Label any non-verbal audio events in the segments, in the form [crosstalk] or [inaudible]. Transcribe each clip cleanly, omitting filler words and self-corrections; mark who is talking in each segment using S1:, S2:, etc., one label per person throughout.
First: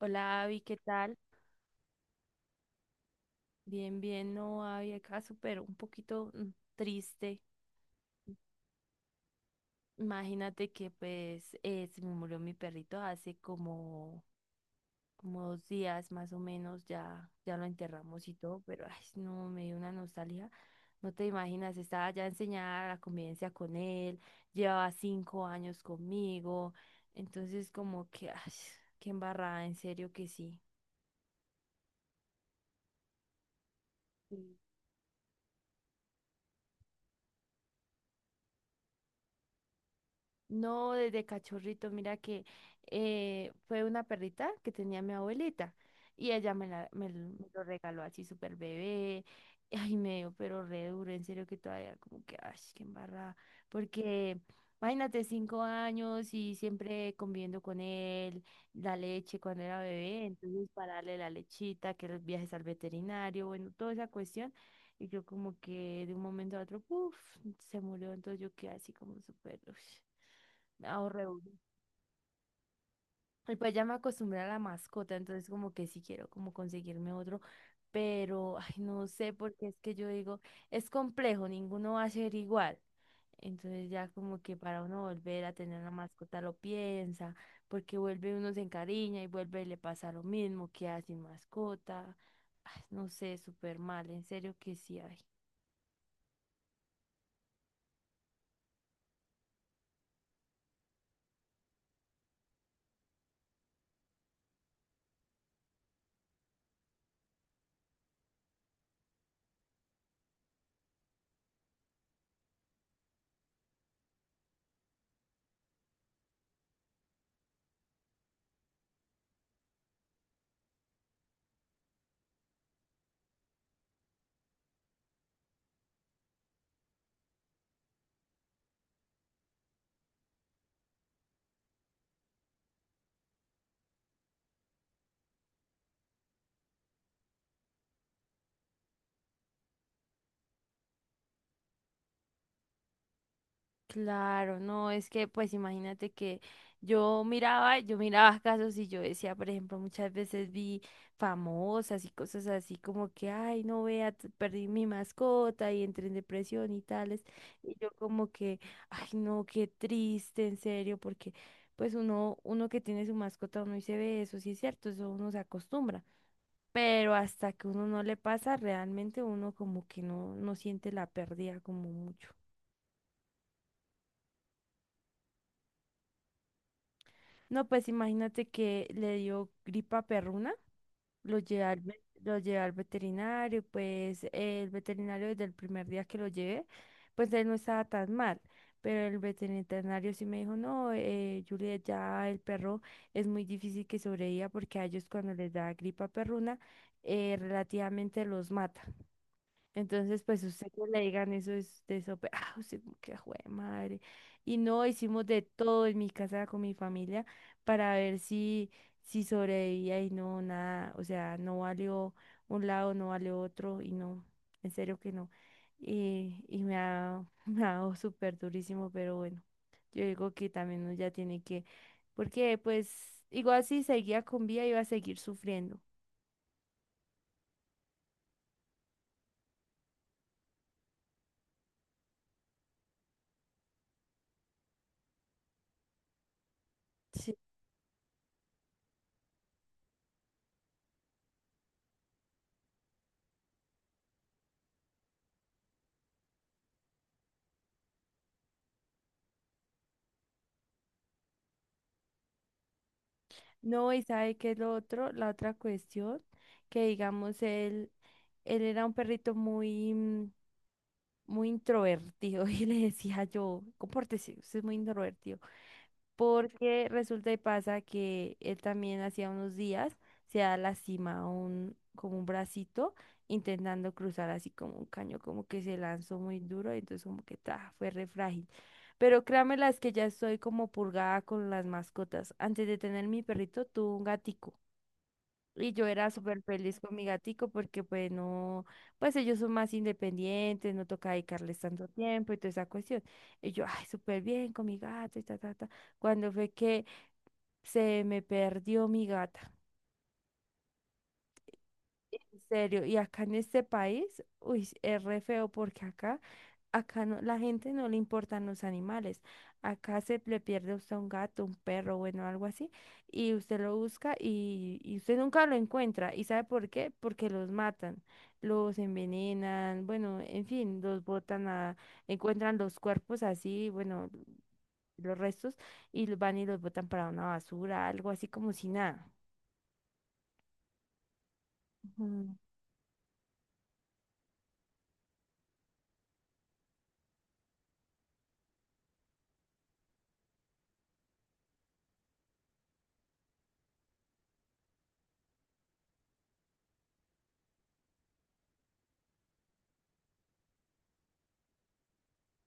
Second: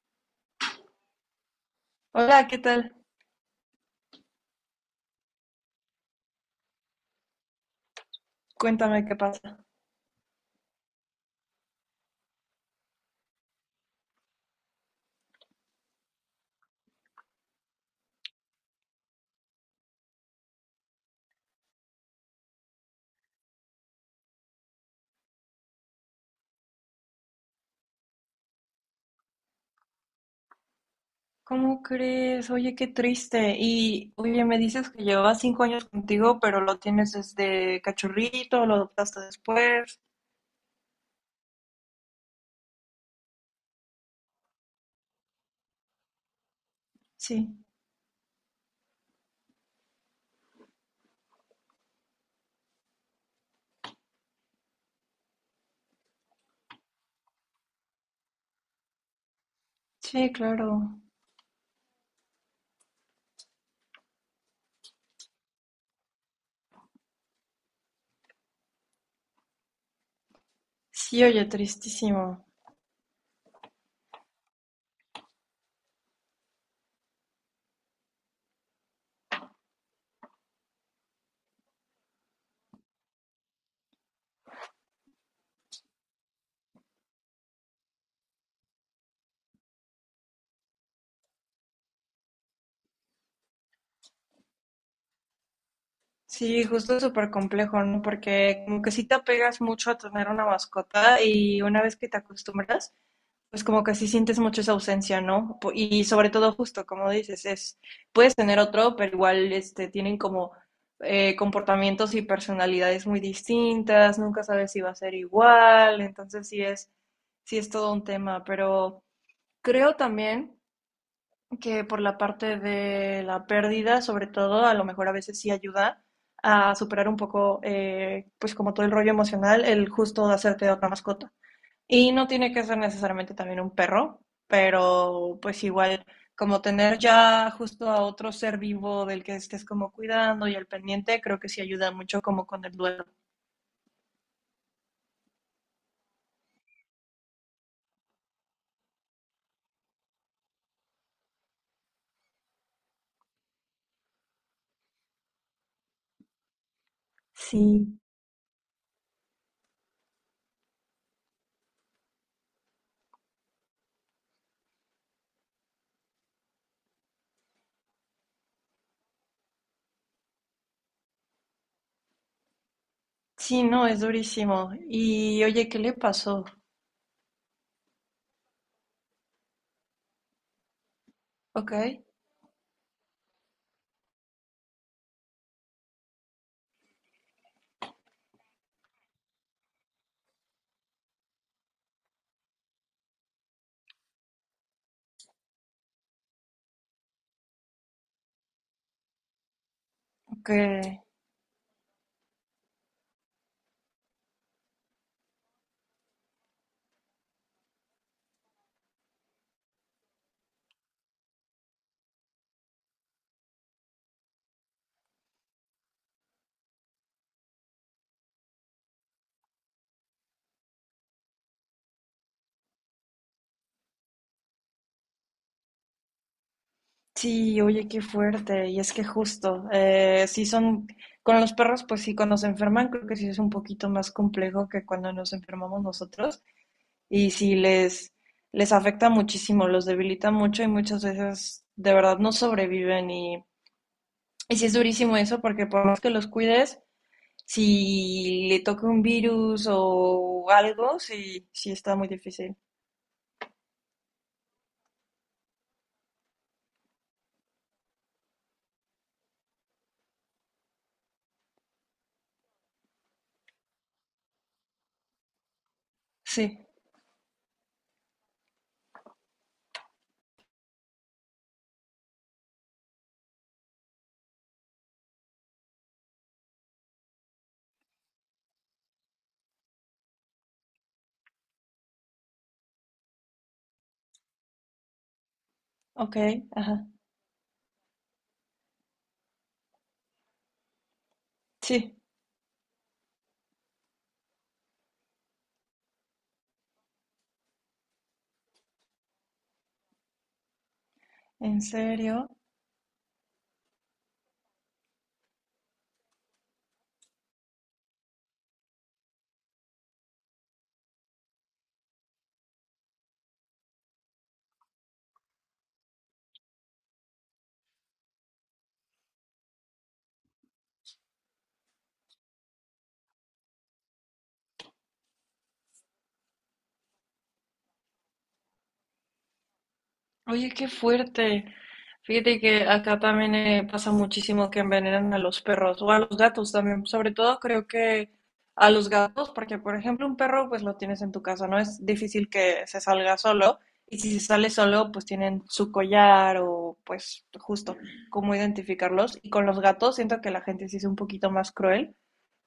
S1: Hola, Abby, ¿qué tal?
S2: Hola, ¿qué tal?
S1: Bien, bien, no, Abby, acá súper un poquito triste.
S2: Cuéntame qué pasa.
S1: Imagínate que pues se me murió mi perrito hace como, como 2 días más o menos, ya lo enterramos y todo, pero ay, no, me dio una nostalgia. No te imaginas, estaba ya enseñada la convivencia con él, llevaba 5 años conmigo, entonces como que, ay, qué embarrada, en serio que sí.
S2: ¿Cómo crees? Oye, qué triste. Y, oye,
S1: Sí.
S2: me dices que llevabas 5 años contigo, pero lo tienes desde cachorrito, lo adoptaste después.
S1: No, desde cachorrito, mira que fue una perrita que tenía mi abuelita y ella me, la, me, l- me
S2: Sí,
S1: lo regaló así súper bebé. [laughs] Ay, me dio pero re duro, en serio que todavía como que, ay, qué embarrada. Porque imagínate, 5 años y siempre conviviendo con él, la leche cuando era bebé,
S2: sí,
S1: entonces para
S2: claro.
S1: darle la lechita, que los viajes al veterinario, bueno, toda esa cuestión. Y yo como que de un momento a otro, puff, se murió, entonces yo quedé así como súper, ush,
S2: Sí,
S1: ahorré
S2: oye,
S1: uno.
S2: tristísimo.
S1: Y pues ya me acostumbré a la mascota, entonces como que sí quiero como conseguirme otro, pero ay, no sé, porque es que yo digo, es complejo, ninguno va a ser igual. Entonces ya como que para uno volver a tener una mascota lo piensa, porque vuelve uno se encariña y vuelve y le pasa lo mismo, queda sin mascota. Ay, no sé, súper mal, en serio que sí hay.
S2: Sí, justo es súper complejo, ¿no? Porque como que sí te apegas mucho a tener una mascota y una vez que te acostumbras, pues como que sí sientes mucho esa ausencia, ¿no? Y sobre todo justo, como dices, es, puedes tener otro, pero igual este, tienen como comportamientos y personalidades muy distintas, nunca sabes si va a ser igual, entonces sí es todo un tema, pero creo también que por la parte de la pérdida, sobre todo, a lo mejor a veces sí ayuda a superar un poco, pues como todo el rollo emocional, el justo de hacerte otra mascota. Y no tiene que ser necesariamente también un perro, pero pues igual como tener ya justo a otro ser vivo del que estés como cuidando y al pendiente, creo que sí ayuda mucho como con el duelo.
S1: Claro, no, es que pues imagínate que yo miraba casos y yo decía, por ejemplo, muchas veces vi famosas y cosas así como que, ay, no vea, perdí mi mascota y entré en depresión y tales. Y yo
S2: Sí.
S1: como que, ay, no, qué triste, en serio, porque pues uno que tiene su mascota, uno y se ve eso, sí es cierto, eso uno se acostumbra. Pero hasta que uno no le pasa, realmente uno como que no siente la pérdida como mucho.
S2: Sí, no, es durísimo. Y oye, ¿qué le pasó?
S1: No, pues imagínate que le dio gripa perruna,
S2: Ok,
S1: lo llevé al veterinario, pues el veterinario desde el primer día que lo llevé, pues él no estaba tan mal, pero el veterinario sí me dijo, no, Juliet, ya el perro es muy difícil que sobreviva porque a ellos cuando les da gripa perruna, relativamente los mata. Entonces, pues
S2: ok.
S1: usted que le digan eso es de eso, [laughs] ah, usted como que jue madre. Y no hicimos de todo en mi casa con mi familia para ver si sobrevivía y no, nada, o sea, no valió un lado, no valió otro y no, en serio que no. [laughs] Me ha dado súper durísimo, pero bueno, yo digo que también uno ya tiene que, porque pues igual si seguía con vida iba a seguir sufriendo.
S2: Sí, oye, qué fuerte. Y es que justo, con los perros, pues sí, cuando se enferman, creo que sí es un poquito más complejo que cuando nos enfermamos nosotros. Y si les afecta muchísimo, los debilita mucho y muchas veces de verdad no sobreviven y sí es durísimo eso porque por más que los cuides, si le toca un virus o algo, sí, sí está muy difícil.
S1: No, y sabe que es lo otro, la otra cuestión, que digamos él era un perrito muy introvertido [laughs] y le decía yo, compórtese, usted es muy introvertido,
S2: Sí,
S1: porque resulta y pasa que él también hacía unos días se ha lastimado como un bracito intentando cruzar así como un caño, como que se lanzó muy duro y entonces como que ta, fue re frágil. Pero créanme las que ya estoy como purgada con las mascotas. Antes de tener mi perrito, tuve un gatico. Y yo era
S2: ok,
S1: súper feliz
S2: ajá,
S1: con mi gatico porque pues no, pues ellos son más independientes, no toca dedicarles tanto
S2: sí,
S1: tiempo y toda esa cuestión. Y yo, ay, súper bien con mi gato y ta, ta, ta. Cuando fue que se me perdió mi gata.
S2: en serio.
S1: En serio, y acá en este país, uy, es re feo porque acá no, la gente no le importan los animales. Acá se le pierde a usted un gato, un perro, bueno, algo así, y usted lo busca y usted nunca lo encuentra. ¿Y sabe por qué? Porque los matan, los envenenan, bueno, en fin, encuentran los cuerpos así, bueno, los restos, y los van y los botan para una basura, algo así como si nada.
S2: Oye, qué fuerte.
S1: Ujú.
S2: Fíjate que acá también pasa muchísimo que envenenan a los perros o a los gatos también. Sobre todo creo que a los gatos, porque por ejemplo un perro pues lo tienes en tu casa, no es difícil que se salga solo. Y si se sale solo, pues tienen su collar o pues justo cómo identificarlos. Y con los gatos siento que la gente sí es un poquito más cruel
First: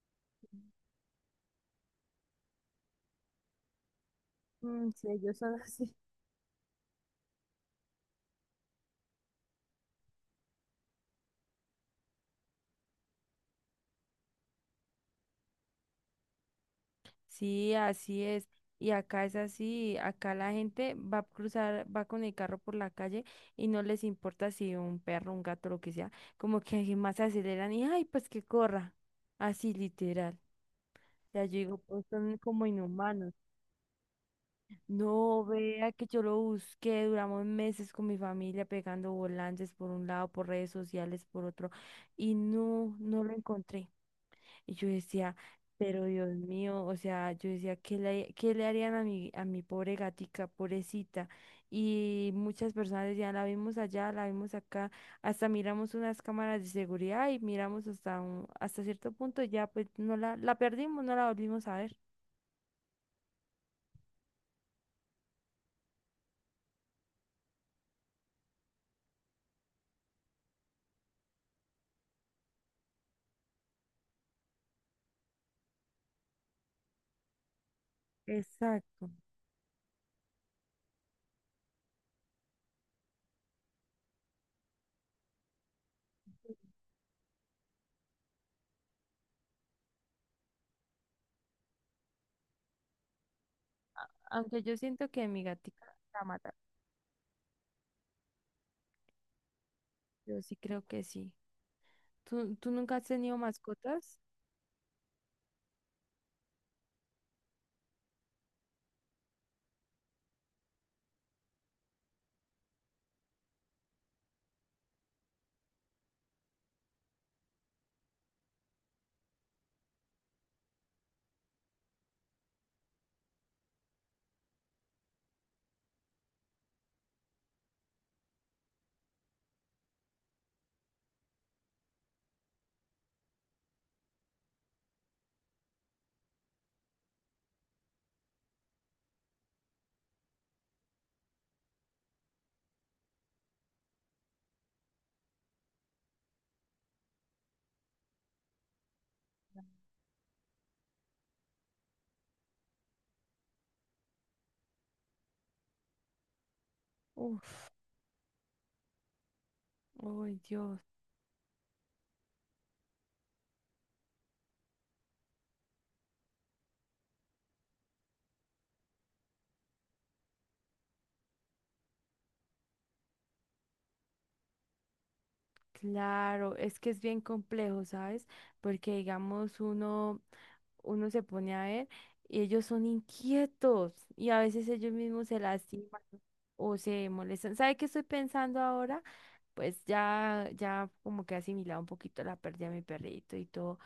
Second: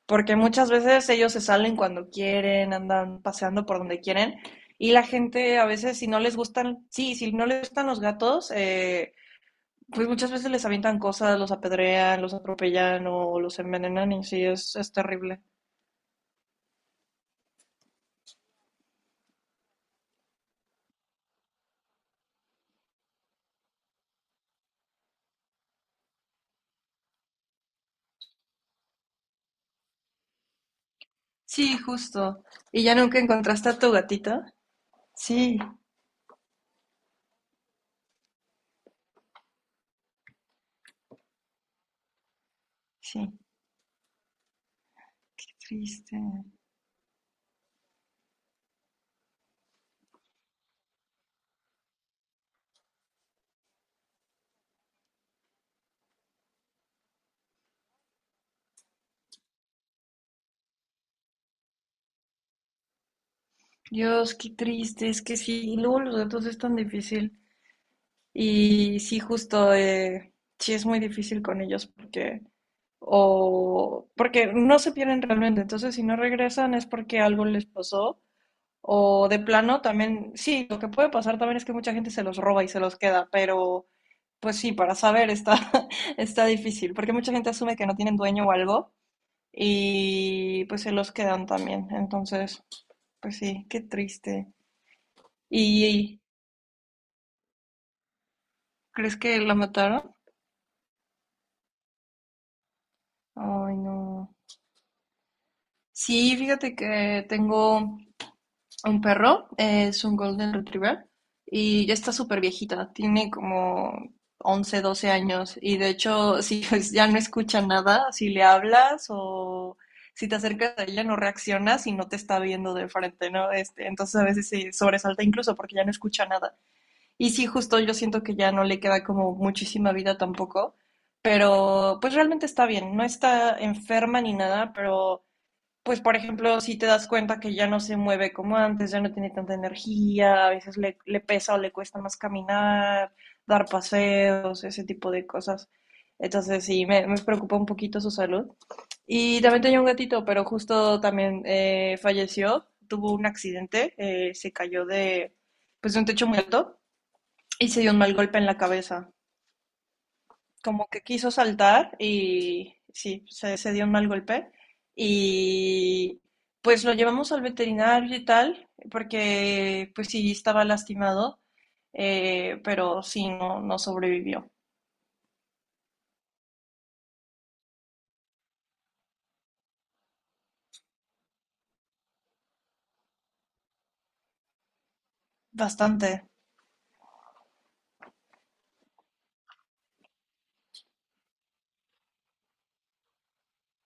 S2: porque muchas veces ellos se salen cuando quieren, andan paseando por donde quieren.
S1: Mm,
S2: Y la
S1: sí, ellos
S2: gente
S1: son [laughs]
S2: a
S1: así.
S2: veces si no les gustan, sí, si no les gustan los gatos, pues muchas veces les avientan cosas, los apedrean, los atropellan o los envenenan y sí, es terrible.
S1: Sí, así es. Y acá es así, acá la gente va a cruzar, va con el carro por la calle y no les importa si un perro, un gato, lo que sea, como que más aceleran y ay, pues que corra. Así literal. Ya yo
S2: Sí,
S1: digo, pues son
S2: justo.
S1: como
S2: ¿Y ya nunca
S1: inhumanos.
S2: encontraste a tu gatita?
S1: No
S2: Sí,
S1: vea que yo lo busqué, duramos meses con mi familia pegando volantes por un lado, por redes sociales, por otro, y no, no
S2: sí,
S1: lo encontré. Y yo decía,
S2: qué
S1: pero
S2: triste.
S1: Dios mío, o sea, yo decía, ¿qué le harían a a mi pobre gatica, pobrecita? Y muchas personas decían, la vimos allá, la vimos acá, hasta miramos unas cámaras de seguridad y miramos hasta un, hasta cierto punto, y ya pues la perdimos, no la volvimos a ver.
S2: Dios, qué triste, es que sí, y luego los gatos es tan difícil. Y sí, justo, sí es muy difícil con ellos porque no se pierden realmente. Entonces, si no regresan es porque algo les pasó.
S1: Exacto.
S2: O de plano también, sí, lo que puede pasar también es que mucha gente se los roba y se los queda, pero pues sí, para saber está, [laughs] está difícil, porque mucha gente asume que no tienen dueño o algo y pues se los quedan también. Entonces, pues sí, qué triste.
S1: Aunque yo siento que mi gatica
S2: ¿Y
S1: la mata.
S2: crees que la mataron?
S1: Yo sí creo que sí. ¿Tú nunca has tenido
S2: Ay,
S1: mascotas?
S2: no. Sí, fíjate que tengo un perro, es un Golden Retriever y ya está súper viejita, tiene como 11, 12 años y de hecho si [laughs] pues, ya no escucha nada, si le hablas o si te acercas a ella no reaccionas y no te está viendo de frente, ¿no? Este, entonces a veces se sobresalta incluso porque ya no escucha nada. Y sí, justo yo siento que ya no le queda como muchísima vida tampoco, pero pues realmente está bien, no está enferma ni nada, pero pues por ejemplo, si te das cuenta que ya no se mueve como antes, ya no tiene tanta energía, a veces le pesa o le cuesta más caminar, dar paseos, ese tipo de cosas. Entonces sí, me preocupa un poquito su salud. Y también tenía un gatito, pero justo también falleció, tuvo un accidente, se cayó de un techo muy alto y
S1: Uf,
S2: se dio un mal golpe en la cabeza
S1: ay Dios.
S2: como que quiso saltar y sí, se dio un mal golpe. Y pues lo llevamos al veterinario y tal, porque pues sí estaba lastimado, pero sí, no, no sobrevivió.
S1: Claro, es que es bien complejo, ¿sabes? Porque digamos uno, uno se pone a ver y ellos son inquietos y a veces ellos mismos se lastiman
S2: Bastante,
S1: o se molestan. ¿Sabe qué estoy pensando ahora? Pues ya como que he asimilado un poquito la pérdida de mi perrito y todo.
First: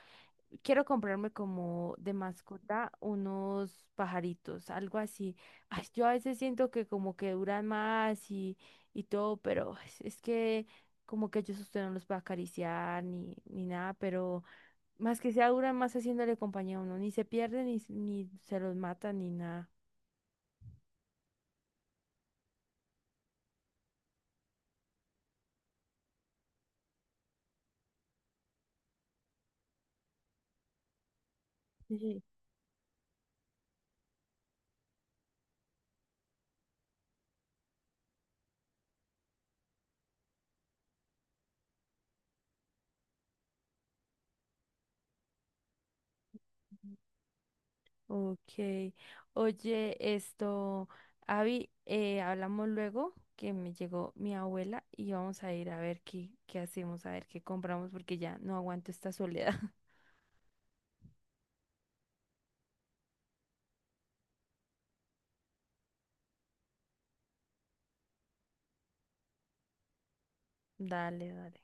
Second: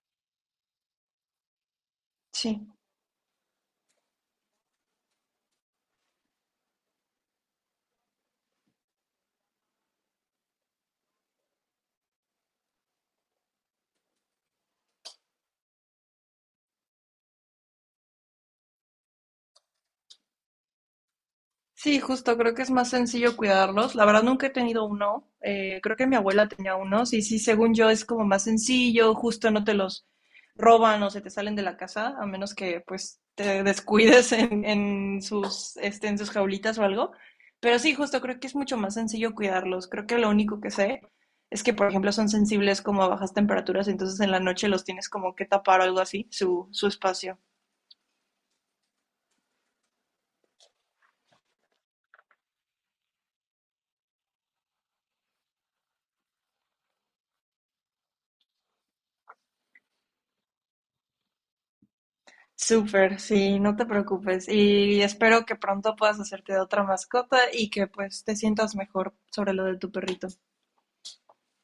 S1: Quiero comprarme como de
S2: sí.
S1: mascota unos pajaritos, algo así. Ay, yo a veces siento que como que duran más y todo, pero es que como que yo usted no los puede acariciar ni nada, pero más que sea duran más haciéndole compañía a uno, ni se pierden, ni se los matan, ni nada.
S2: Sí, justo, creo que es más sencillo cuidarlos. La verdad nunca he tenido uno. Creo que mi abuela tenía unos y sí, según yo es como más sencillo, justo no te los roban o se te salen de la casa,
S1: Sí.
S2: a menos que pues te descuides en en sus jaulitas o algo. Pero sí, justo creo que es mucho más sencillo cuidarlos. Creo que lo único que sé es que, por ejemplo, son sensibles como a bajas temperaturas, entonces en la noche los tienes como que tapar o algo así, su espacio.
S1: Ok. Oye, esto, Avi, hablamos luego que me llegó mi abuela y vamos a ir a ver qué hacemos, a ver qué compramos porque ya no aguanto esta soledad. [laughs]
S2: Súper, sí, no te preocupes. Y espero que pronto puedas hacerte de otra mascota y que pues te sientas mejor sobre lo de tu perrito.
S1: Dale, dale.